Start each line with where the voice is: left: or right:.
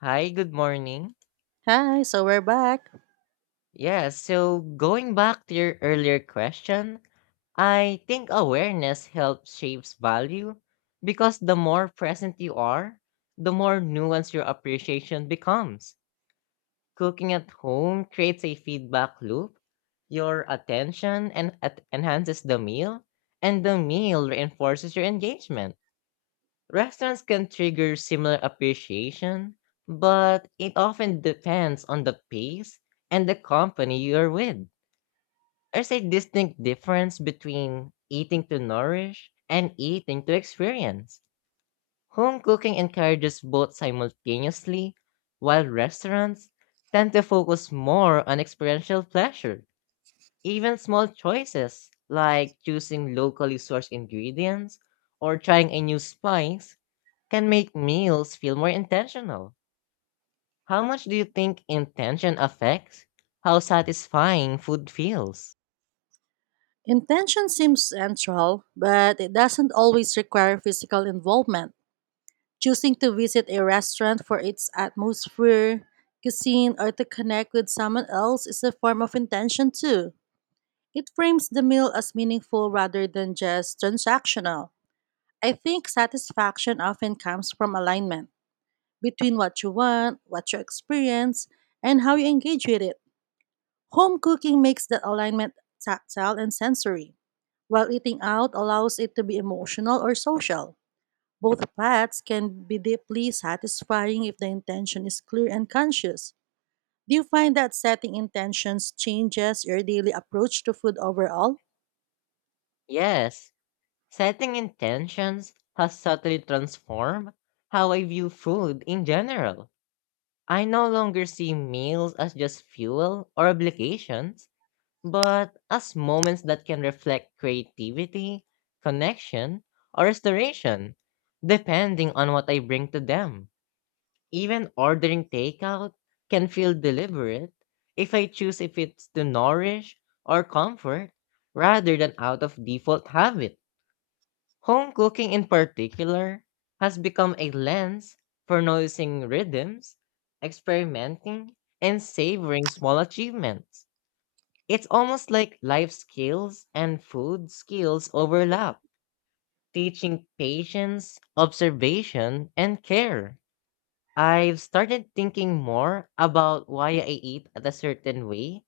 left: Hi, good morning.
right: Hi, so we're back.
left: Yes, so going back to your earlier question, I think awareness helps shapes value because the more present you are, the more nuanced your appreciation becomes. Cooking at home creates a feedback loop. Your attention and enhances the meal, and the meal reinforces your engagement. Restaurants can trigger similar appreciation, but it often depends on the pace and the company you're with. There's a distinct difference between eating to nourish and eating to experience. Home cooking encourages both simultaneously, while restaurants tend to focus more on experiential pleasure. Even small choices like choosing locally sourced ingredients or trying a new spice can make meals feel more intentional. How much do you think intention affects how satisfying food feels?
right: Intention seems central, but it doesn't always require physical involvement. Choosing to visit a restaurant for its atmosphere, cuisine, or to connect with someone else is a form of intention too. It frames the meal as meaningful rather than just transactional. I think satisfaction often comes from alignment between what you want, what you experience, and how you engage with it. Home cooking makes that alignment tactile and sensory, while eating out allows it to be emotional or social. Both paths can be deeply satisfying if the intention is clear and conscious. Do you find that setting intentions changes your daily approach to food overall?
left: Yes, setting intentions has subtly transformed how I view food in general. I no longer see meals as just fuel or obligations, but as moments that can reflect creativity, connection, or restoration, depending on what I bring to them. Even ordering takeout can feel deliberate if I choose if it's to nourish or comfort rather than out of default habit. Home cooking in particular has become a lens for noticing rhythms, experimenting, and savoring small achievements. It's almost like life skills and food skills overlap, teaching patience, observation, and care. I've started thinking more about why I eat at a certain way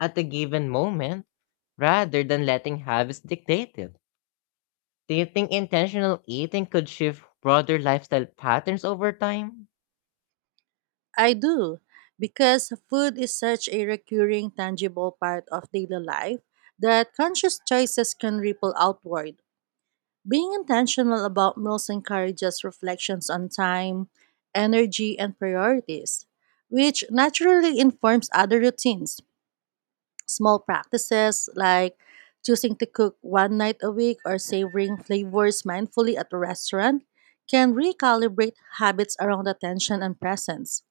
left: at a given moment rather than letting habits dictate it. Do you think intentional eating could shift broader lifestyle patterns over time?
right: I do, because food is such a recurring, tangible part of daily life that conscious choices can ripple outward. Being intentional about meals encourages reflections on time, energy, and priorities, which naturally informs other routines. Small practices like choosing to cook one night a week or savoring flavors mindfully at a restaurant can recalibrate habits around attention and presence.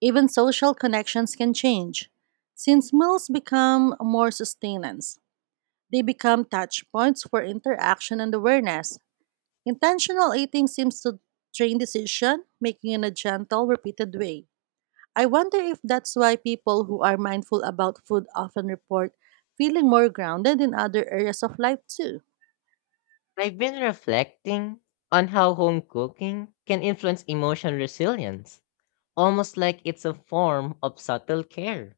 right: Even social connections can change. Since meals become more sustenance, they become touch points for interaction and awareness. Intentional eating seems to train decision making in a gentle, repeated way. I wonder if that's why people who are mindful about food often report feeling more grounded in other areas of life too.
left: I've been reflecting on how home cooking can influence emotional resilience, almost like it's a form of subtle care.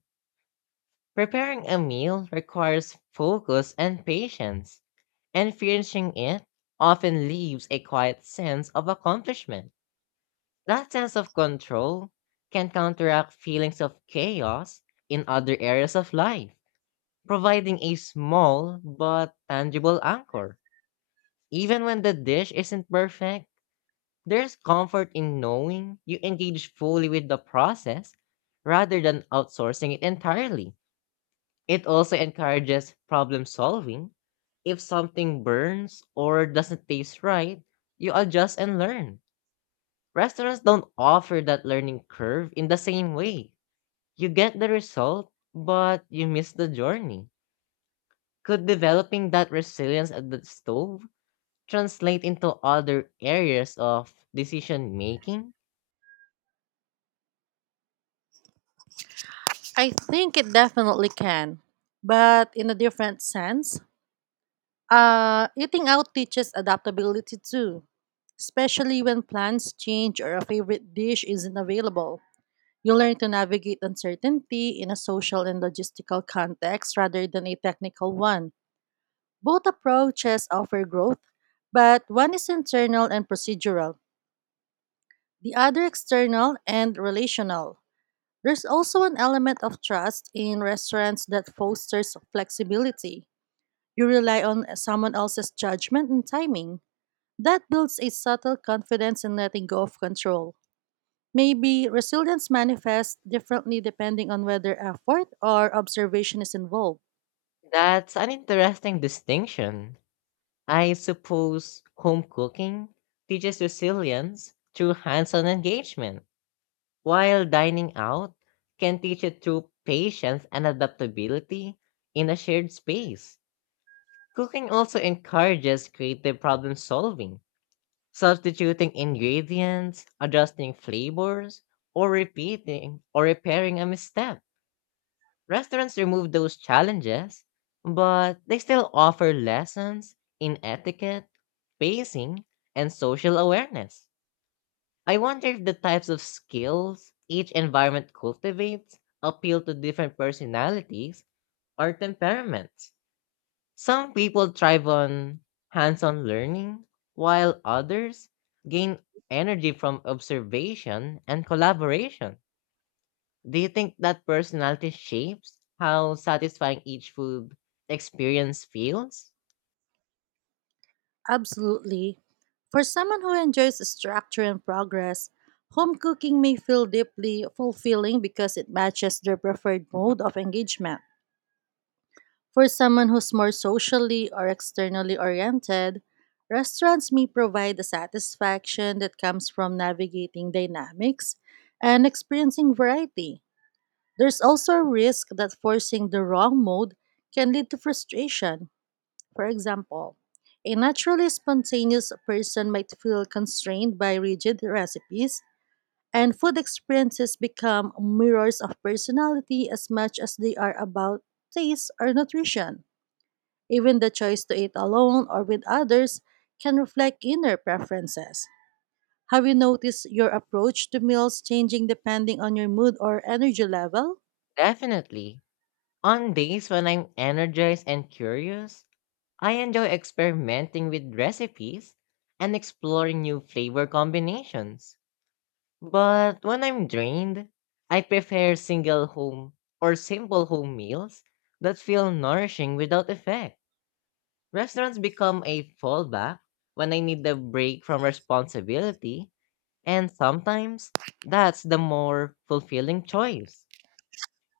left: Preparing a meal requires focus and patience, and finishing it often leaves a quiet sense of accomplishment. That sense of control can counteract feelings of chaos in other areas of life, providing a small but tangible anchor. Even when the dish isn't perfect, there's comfort in knowing you engage fully with the process rather than outsourcing it entirely. It also encourages problem solving. If something burns or doesn't taste right, you adjust and learn. Restaurants don't offer that learning curve in the same way. You get the result, but you miss the journey. Could developing that resilience at the stove translate into other areas of decision making?
right: I think it definitely can, but in a different sense. Eating out teaches adaptability too, especially when plans change or a favorite dish isn't available. You learn to navigate uncertainty in a social and logistical context rather than a technical one. Both approaches offer growth, but one is internal and procedural, the other external and relational. There's also an element of trust in restaurants that fosters flexibility. You rely on someone else's judgment and timing. That builds a subtle confidence in letting go of control. Maybe resilience manifests differently depending on whether effort or observation is involved.
left: That's an interesting distinction. I suppose home cooking teaches resilience through hands on engagement, while dining out can teach it through patience and adaptability in a shared space. Cooking also encourages creative problem solving, substituting ingredients, adjusting flavors, or repeating or repairing a misstep. Restaurants remove those challenges, but they still offer lessons in etiquette, pacing, and social awareness. I wonder if the types of skills each environment cultivates appeal to different personalities or temperaments. Some people thrive on hands on learning, while others gain energy from observation and collaboration. Do you think that personality shapes how satisfying each food experience feels?
right: Absolutely. For someone who enjoys structure and progress, home cooking may feel deeply fulfilling because it matches their preferred mode of engagement. For someone who's more socially or externally oriented, restaurants may provide the satisfaction that comes from navigating dynamics and experiencing variety. There's also a risk that forcing the wrong mode can lead to frustration. For example, a naturally spontaneous person might feel constrained by rigid recipes, and food experiences become mirrors of personality as much as they are about taste or nutrition. Even the choice to eat alone or with others can reflect inner preferences. Have you noticed your approach to meals changing depending on your mood or energy level?
left: Definitely. On days when I'm energized and curious, I enjoy experimenting with recipes and exploring new flavor combinations. But when I'm drained, I prefer single home or simple home meals that feel nourishing without effect. Restaurants become a fallback when I need a break from responsibility. And sometimes that's the more fulfilling choice.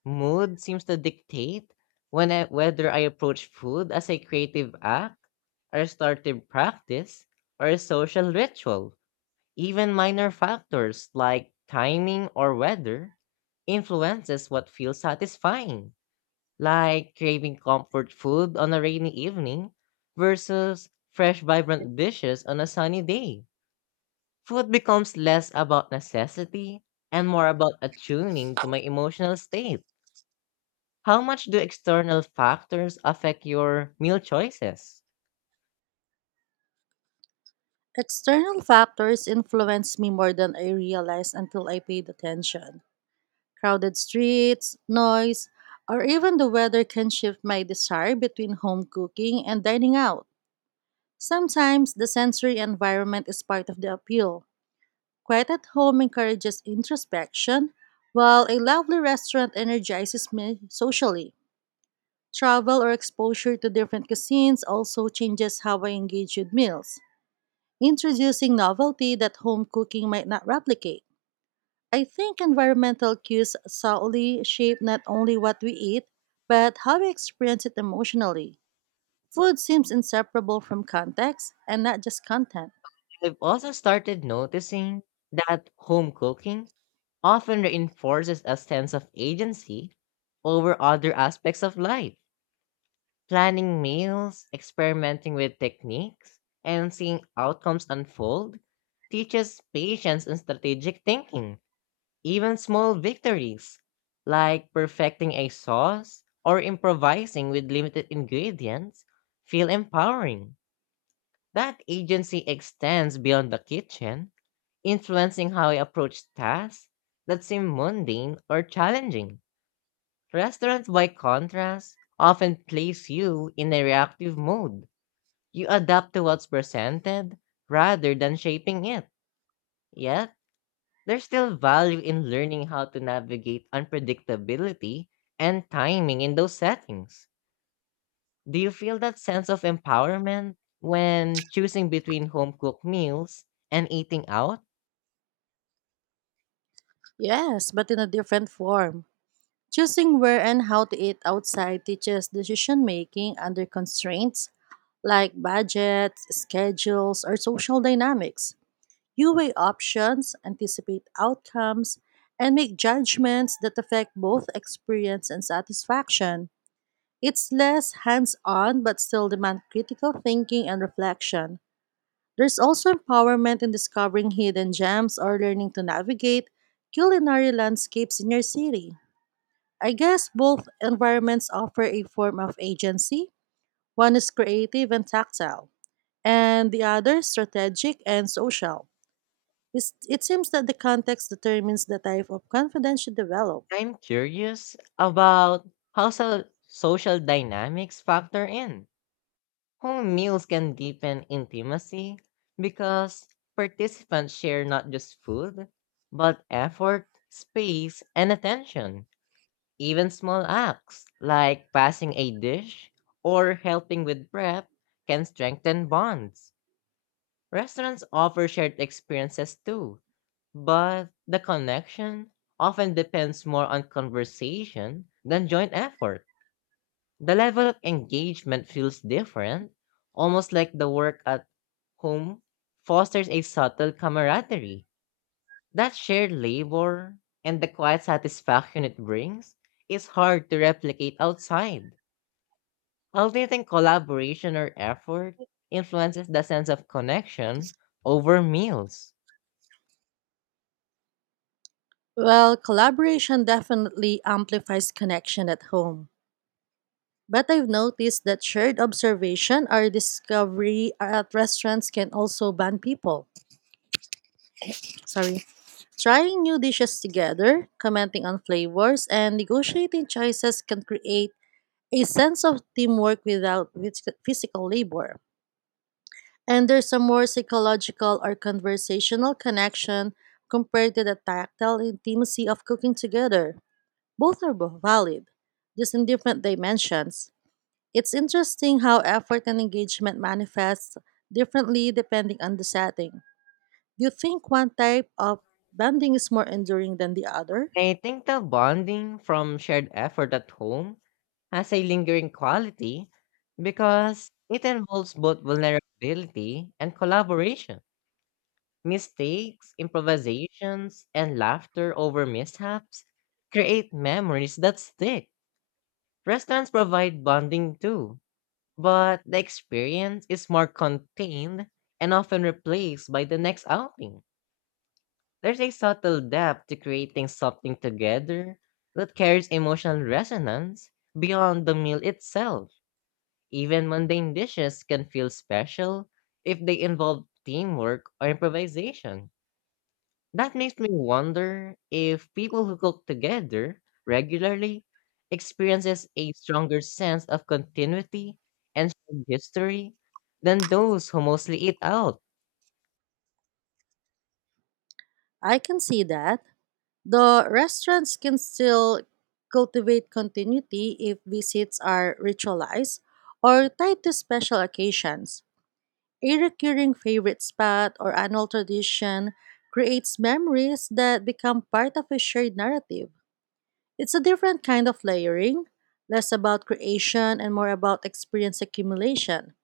left: Mood seems to dictate when I, whether I approach food as a creative act, a startive practice, or a social ritual. Even minor factors like timing or weather influences what feels satisfying, like craving comfort food on a rainy evening versus fresh vibrant dishes on a sunny day. Food becomes less about necessity and more about attuning to my emotional state. How much do external factors affect your meal choices?
right: External factors influenced me more than I realized until I paid attention. Crowded streets, noise, or even the weather can shift my desire between home cooking and dining out. Sometimes the sensory environment is part of the appeal. Quiet at home encourages introspection, while a lovely restaurant energizes me socially. Travel or exposure to different cuisines also changes how I engage with meals, introducing novelty that home cooking might not replicate. I think environmental cues subtly shape not only what we eat, but how we experience it emotionally. Food seems inseparable from context and not just content.
left: I've also started noticing that home cooking often reinforces a sense of agency over other aspects of life. Planning meals, experimenting with techniques, and seeing outcomes unfold teaches patience and strategic thinking. Even small victories, like perfecting a sauce or improvising with limited ingredients, feel empowering. That agency extends beyond the kitchen, influencing how I approach tasks that seem mundane or challenging. Restaurants, by contrast, often place you in a reactive mode. You adapt to what's presented rather than shaping it. Yes, there's still value in learning how to navigate unpredictability and timing in those settings. Do you feel that sense of empowerment when choosing between home cooked meals and eating out?
right: Yes, but in a different form. Choosing where and how to eat outside teaches decision making under constraints like budgets, schedules, or social dynamics. You weigh options, anticipate outcomes, and make judgments that affect both experience and satisfaction. It's less hands on but still demand critical thinking and reflection. There's also empowerment in discovering hidden gems or learning to navigate culinary landscapes in your city. I guess both environments offer a form of agency. One is creative and tactile, and the other strategic and social. It seems that the context determines the type of confidence you develop.
left: I'm curious about how social dynamics factor in. Home meals can deepen intimacy because participants share not just food, but effort, space, and attention. Even small acts like passing a dish or helping with prep can strengthen bonds. Restaurants offer shared experiences too, but the connection often depends more on conversation than joint effort. The level of engagement feels different, almost like the work at home fosters a subtle camaraderie. That shared labor and the quiet satisfaction it brings is hard to replicate outside. Well, do you think collaboration or effort influences the sense of connection over meals?
right: Well, collaboration definitely amplifies connection at home. But I've noticed that shared observation or discovery at restaurants can also bond people. Sorry. Trying new dishes together, commenting on flavors, and negotiating choices can create a sense of teamwork without physical labor. And there's a more psychological or conversational connection compared to the tactile intimacy of cooking together. Both are valid, just in different dimensions. It's interesting how effort and engagement manifests differently depending on the setting. Do you think one type of bonding is more enduring than the other?
left: I think the bonding from shared effort at home has a lingering quality because it involves both vulnerability and collaboration. Mistakes, improvisations, and laughter over mishaps create memories that stick. Restaurants provide bonding too, but the experience is more contained and often replaced by the next outing. There's a subtle depth to creating something together that carries emotional resonance beyond the meal itself. Even mundane dishes can feel special if they involve teamwork or improvisation. That makes me wonder if people who cook together regularly experiences a stronger sense of continuity and shared history than those who mostly eat out.
right: I can see that. The restaurants can still cultivate continuity if visits are ritualized or tied to special occasions. A recurring favorite spot or annual tradition creates memories that become part of a shared narrative. It's a different kind of layering, less about creation and more about experience accumulation.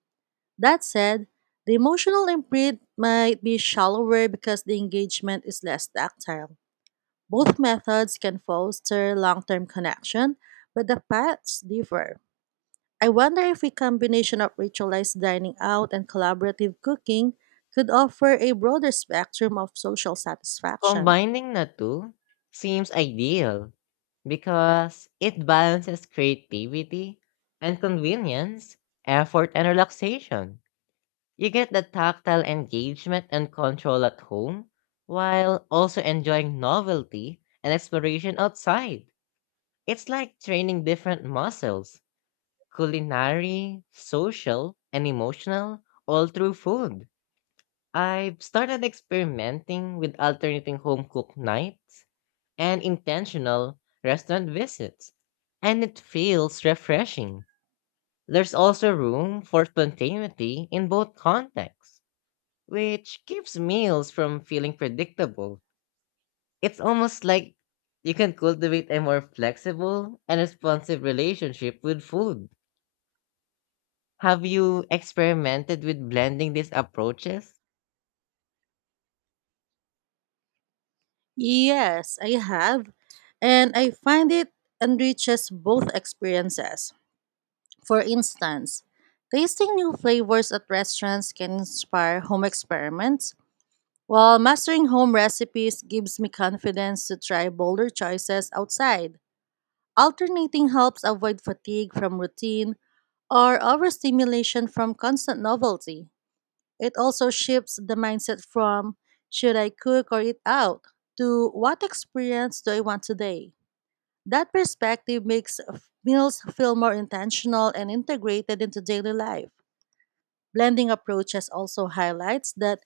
right: That said, the emotional imprint might be shallower because the engagement is less tactile. Both methods can foster long term connection, but the paths differ. I wonder if a combination of ritualized dining out and collaborative cooking could offer a broader spectrum of social satisfaction.
left: Combining the two seems ideal because it balances creativity and convenience, effort and relaxation. You get the tactile engagement and control at home while also enjoying novelty and exploration outside. It's like training different muscles, culinary, social, and emotional, all through food. I've started experimenting with alternating home cooked nights and intentional restaurant visits, and it feels refreshing. There's also room for spontaneity in both contexts, which keeps meals from feeling predictable. It's almost like you can cultivate a more flexible and responsive relationship with food. Have you experimented with blending these approaches?
right: Yes, I have, and I find it enriches both experiences. For instance, tasting new flavors at restaurants can inspire home experiments, while mastering home recipes gives me confidence to try bolder choices outside. Alternating helps avoid fatigue from routine or overstimulation from constant novelty. It also shifts the mindset from "should I cook or eat out" to "what experience do I want today." That perspective makes meals feel more intentional and integrated into daily life. Blending approaches also highlights that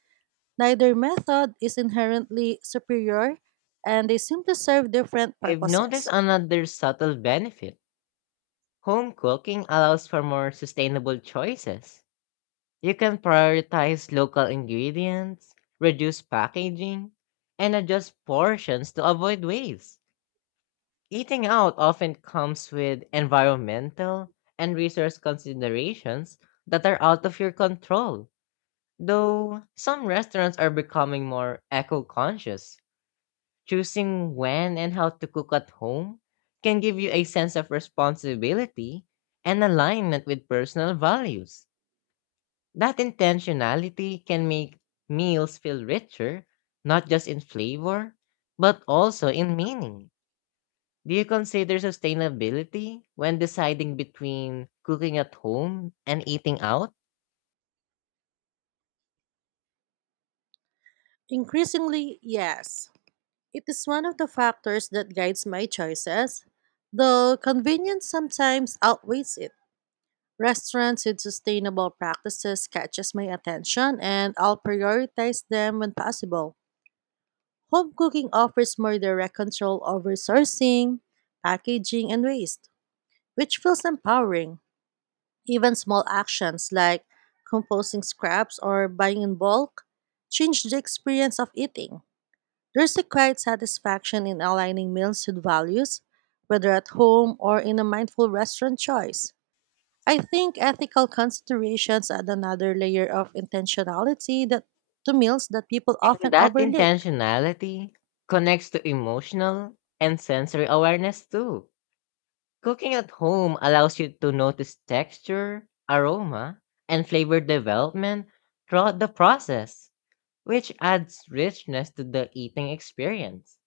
right: neither method is inherently superior, and they simply serve different
left: I've noticed
right: purposes.
left: another subtle benefit. Home cooking allows for more sustainable choices. You can prioritize local ingredients, reduce packaging, and adjust portions to avoid waste. Eating out often comes with environmental and resource considerations that are out of your control, though some restaurants are becoming more eco conscious. Choosing when and how to cook at home can give you a sense of responsibility and alignment with personal values. That intentionality can make meals feel richer, not just in flavor, but also in meaning. Do you consider sustainability when deciding between cooking at home and eating out?
right: Increasingly, yes. It is one of the factors that guides my choices, though convenience sometimes outweighs it. Restaurants with sustainable practices catches my attention and I'll prioritize them when possible. Home cooking offers more direct control over sourcing, packaging, and waste, which feels empowering. Even small actions like composting scraps or buying in bulk change the experience of eating. There's a quiet satisfaction in aligning meals with values, whether at home or in a mindful restaurant choice. I think ethical considerations add another layer of intentionality that to meals that people
left: And
right: often
left: that
right: overlook.
left: intentionality connects to emotional and sensory awareness too. Cooking at home allows you to notice texture, aroma, and flavor development throughout the process, which adds richness to the eating experience.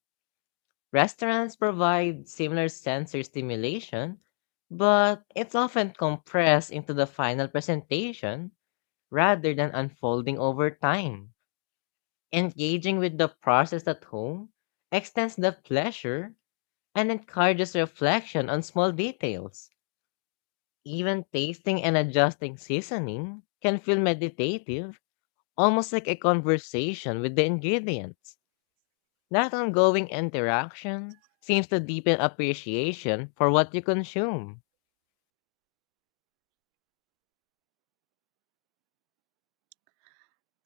left: Restaurants provide similar sensory stimulation, but it's often compressed into the final presentation rather than unfolding over time. Engaging with the process at home extends the pleasure and encourages reflection on small details. Even tasting and adjusting seasoning can feel meditative, almost like a conversation with the ingredients. That ongoing interaction seems to deepen appreciation for what you consume.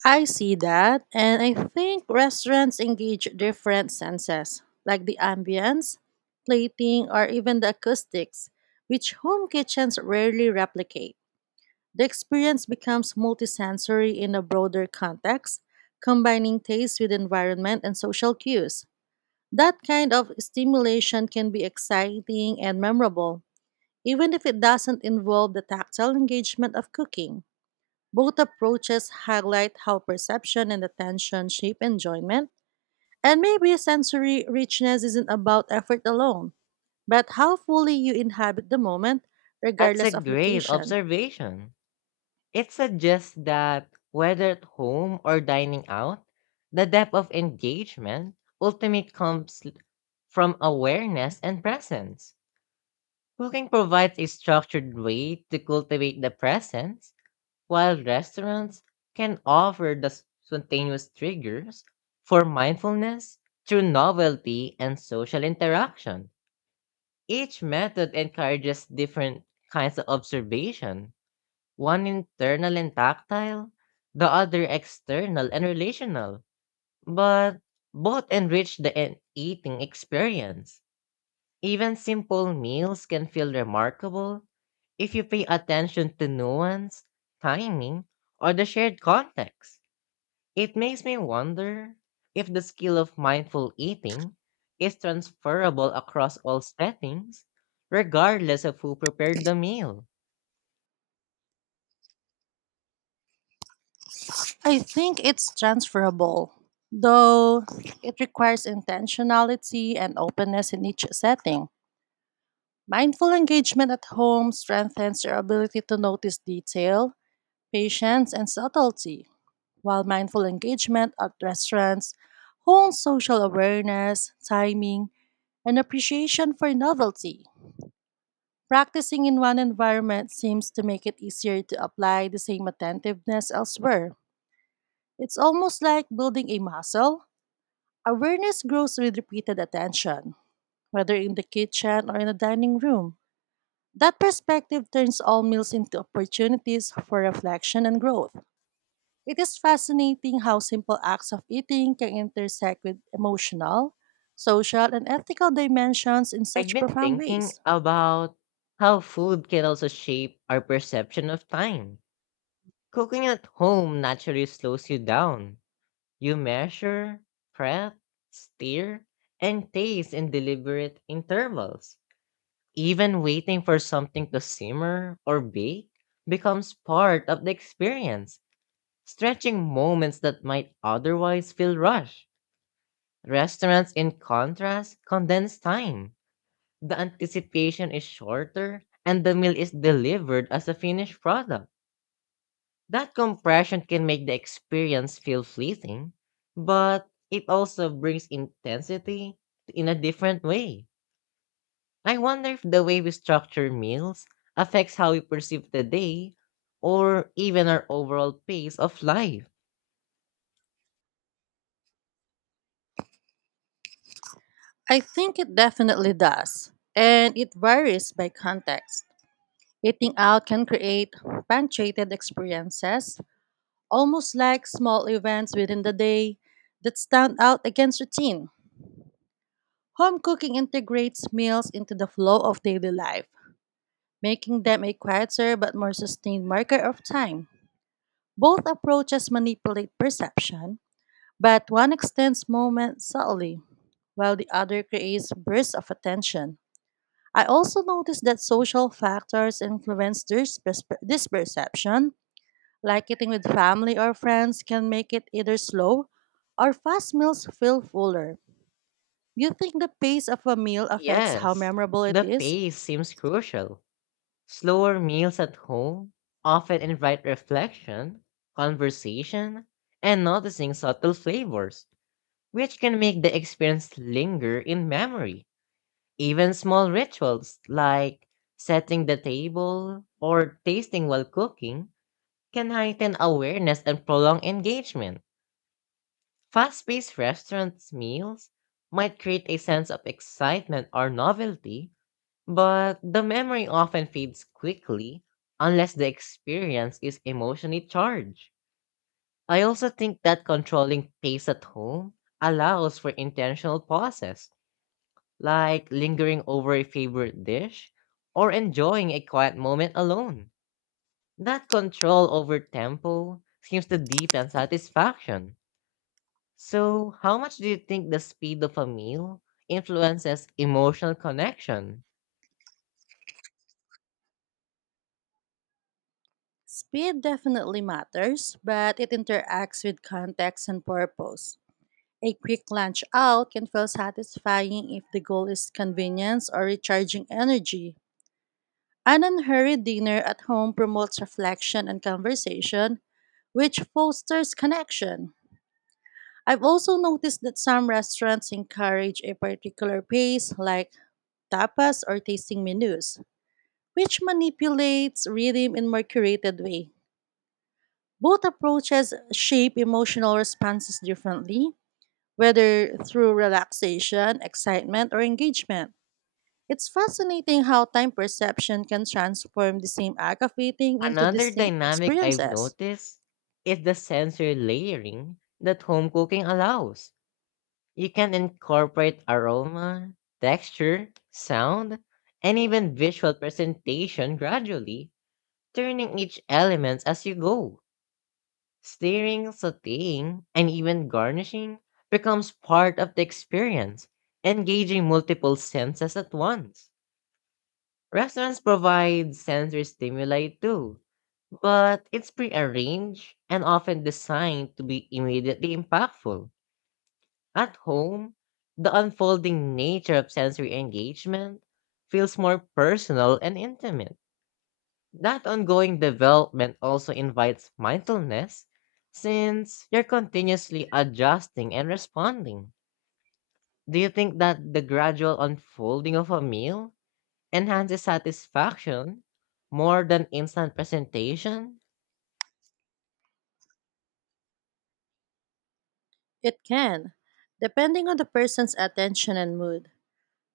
right: I see that, and I think restaurants engage different senses, like the ambience, plating, or even the acoustics, which home kitchens rarely replicate. The experience becomes multisensory in a broader context, combining taste with environment and social cues. That kind of stimulation can be exciting and memorable, even if it doesn't involve the tactile engagement of cooking. Both approaches highlight how perception and attention shape enjoyment, and maybe sensory richness isn't about effort alone, but how fully you inhabit the moment,
left: That's a
right: regardless of
left: great
right: location.
left: observation. It suggests that whether at home or dining out, the depth of engagement ultimately comes from awareness and presence. Cooking provides a structured way to cultivate the presence, while restaurants can offer the spontaneous triggers for mindfulness through novelty and social interaction. Each method encourages different kinds of observation, one internal and tactile, the other external and relational, but both enrich the eating experience. Even simple meals can feel remarkable if you pay attention to nuance, timing, or the shared context. It makes me wonder if the skill of mindful eating is transferable across all settings, regardless of who prepared the meal.
right: I think it's transferable, though it requires intentionality and openness in each setting. Mindful engagement at home strengthens your ability to notice detail, patience, and subtlety, while mindful engagement at restaurants hones social awareness, timing, and appreciation for novelty. Practicing in one environment seems to make it easier to apply the same attentiveness elsewhere. It's almost like building a muscle. Awareness grows with repeated attention, whether in the kitchen or in the dining room. That perspective turns all meals into opportunities for reflection and growth. It is fascinating how simple acts of eating can intersect with emotional, social, and ethical dimensions in
left: I've
right: such
left: been
right: profound
left: thinking
right: ways.
left: about how food can also shape our perception of time. Cooking at home naturally slows you down. You measure, prep, steer, and taste in deliberate intervals. Even waiting for something to simmer or bake becomes part of the experience, stretching moments that might otherwise feel rushed. Restaurants, in contrast, condense time. The anticipation is shorter, and the meal is delivered as a finished product. That compression can make the experience feel fleeting, but it also brings intensity in a different way. I wonder if the way we structure meals affects how we perceive the day or even our overall pace of life.
right: I think it definitely does, and it varies by context. Eating out can create punctuated experiences, almost like small events within the day that stand out against routine. Home cooking integrates meals into the flow of daily life, making them a quieter but more sustained marker of time. Both approaches manipulate perception, but one extends moments subtly, while the other creates bursts of attention. I also noticed that social factors influence this perception. Like eating with family or friends can make it either slow or fast meals feel fuller. Do you think the pace of a meal affects how
left: Yes,
right: memorable it
left: the
right: is?
left: pace seems crucial. Slower meals at home often invite reflection, conversation, and noticing subtle flavors, which can make the experience linger in memory. Even small rituals like setting the table or tasting while cooking can heighten awareness and prolong engagement. Fast paced restaurants' meals might create a sense of excitement or novelty, but the memory often fades quickly unless the experience is emotionally charged. I also think that controlling pace at home allows for intentional pauses like lingering over a favorite dish or enjoying a quiet moment alone. That control over tempo seems to deepen satisfaction. So, how much do you think the speed of a meal influences emotional connection?
right: Speed definitely matters, but it interacts with context and purpose. A quick lunch out can feel satisfying if the goal is convenience or recharging energy. An unhurried dinner at home promotes reflection and conversation, which fosters connection. I've also noticed that some restaurants encourage a particular pace, like tapas or tasting menus, which manipulates rhythm in more curated way. Both approaches shape emotional responses differently, whether through relaxation, excitement, or engagement. It's fascinating how time perception can transform the same act of eating into
left: Another
right: distinct
left: dynamic I've
right: experiences.
left: noticed is the sensory layering that home cooking allows. You can incorporate aroma, texture, sound, and even visual presentation gradually, turning each element as you go. Steering, sauteing, and even garnishing becomes part of the experience, engaging multiple senses at once. Restaurants provide sensory stimuli too, but it's prearranged and often designed to be immediately impactful. At home, the unfolding nature of sensory engagement feels more personal and intimate. That ongoing development also invites mindfulness since you're continuously adjusting and responding. Do you think that the gradual unfolding of a meal enhances satisfaction more than instant presentation?
right: It can, depending on the person's attention and mood.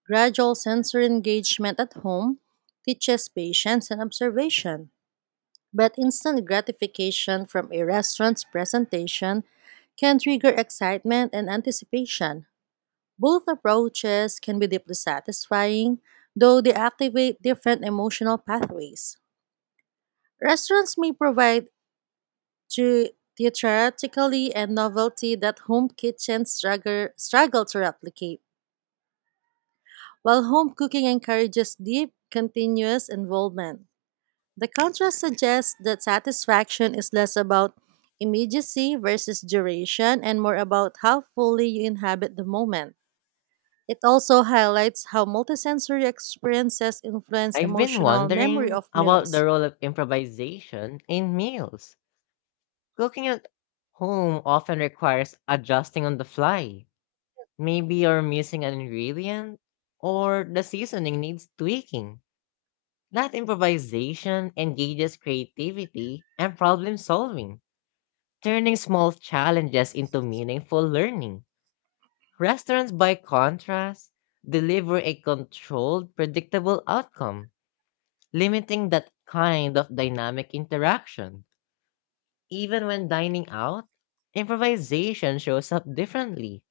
right: Gradual sensory engagement at home teaches patience and observation, but instant gratification from a restaurant's presentation can trigger excitement and anticipation. Both approaches can be deeply satisfying, though they activate different emotional pathways. Restaurants may provide to theatrically and novelty that home kitchens struggle to replicate, while home cooking encourages deep, continuous involvement. The contrast suggests that satisfaction is less about immediacy versus duration and more about how fully you inhabit the moment. It also highlights how multisensory experiences influence
left: I've been
right: emotional memory
left: wondering
right: of
left: about
right: meals.
left: the role of improvisation in meals. Cooking at home often requires adjusting on the fly. Maybe you're missing an ingredient or the seasoning needs tweaking. That improvisation engages creativity and problem solving, turning small challenges into meaningful learning. Restaurants, by contrast, deliver a controlled, predictable outcome, limiting that kind of dynamic interaction. Even when dining out, improvisation shows up differently,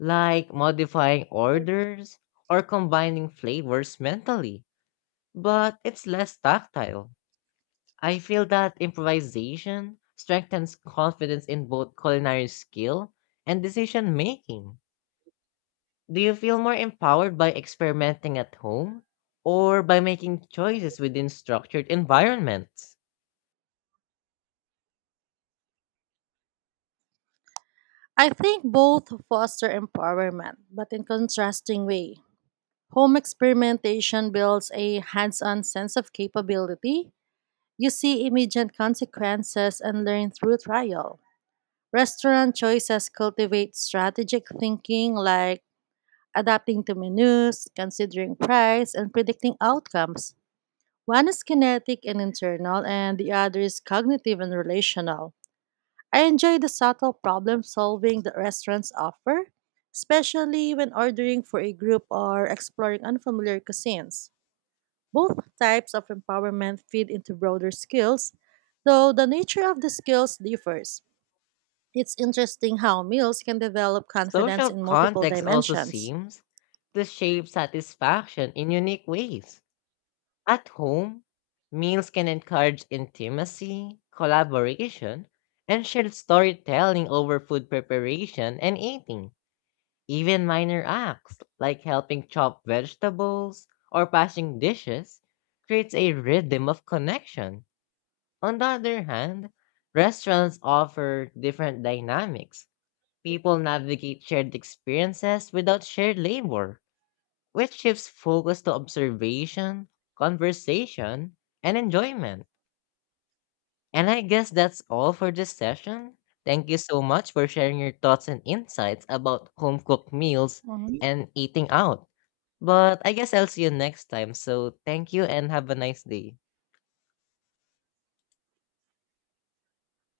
left: like modifying orders or combining flavors mentally, but it's less tactile. I feel that improvisation strengthens confidence in both culinary skill and decision making. Do you feel more empowered by experimenting at home or by making choices within structured environments?
right: I think both foster empowerment, but in contrasting way. Home experimentation builds a hands-on sense of capability. You see immediate consequences and learn through trial. Restaurant choices cultivate strategic thinking like adapting to menus, considering price, and predicting outcomes. One is kinetic and internal, and the other is cognitive and relational. I enjoy the subtle problem solving that restaurants offer, especially when ordering for a group or exploring unfamiliar cuisines. Both types of empowerment feed into broader skills, though the nature of the skills differs. It's interesting how meals can develop confidence
left: Social
right: in multiple
left: context also
right: dimensions.
left: seems to shape satisfaction in unique ways. At home, meals can encourage intimacy, collaboration, and shared storytelling over food preparation and eating. Even minor acts like helping chop vegetables or passing dishes creates a rhythm of connection. On the other hand, restaurants offer different dynamics. People navigate shared experiences without shared labor, which shifts focus to observation, conversation, and enjoyment. And I guess that's all for this session. Thank you so much for sharing your thoughts and insights about home cooked meals
right: Hmm.
left: and eating out. But I guess I'll see you next time. So thank you and have a nice day.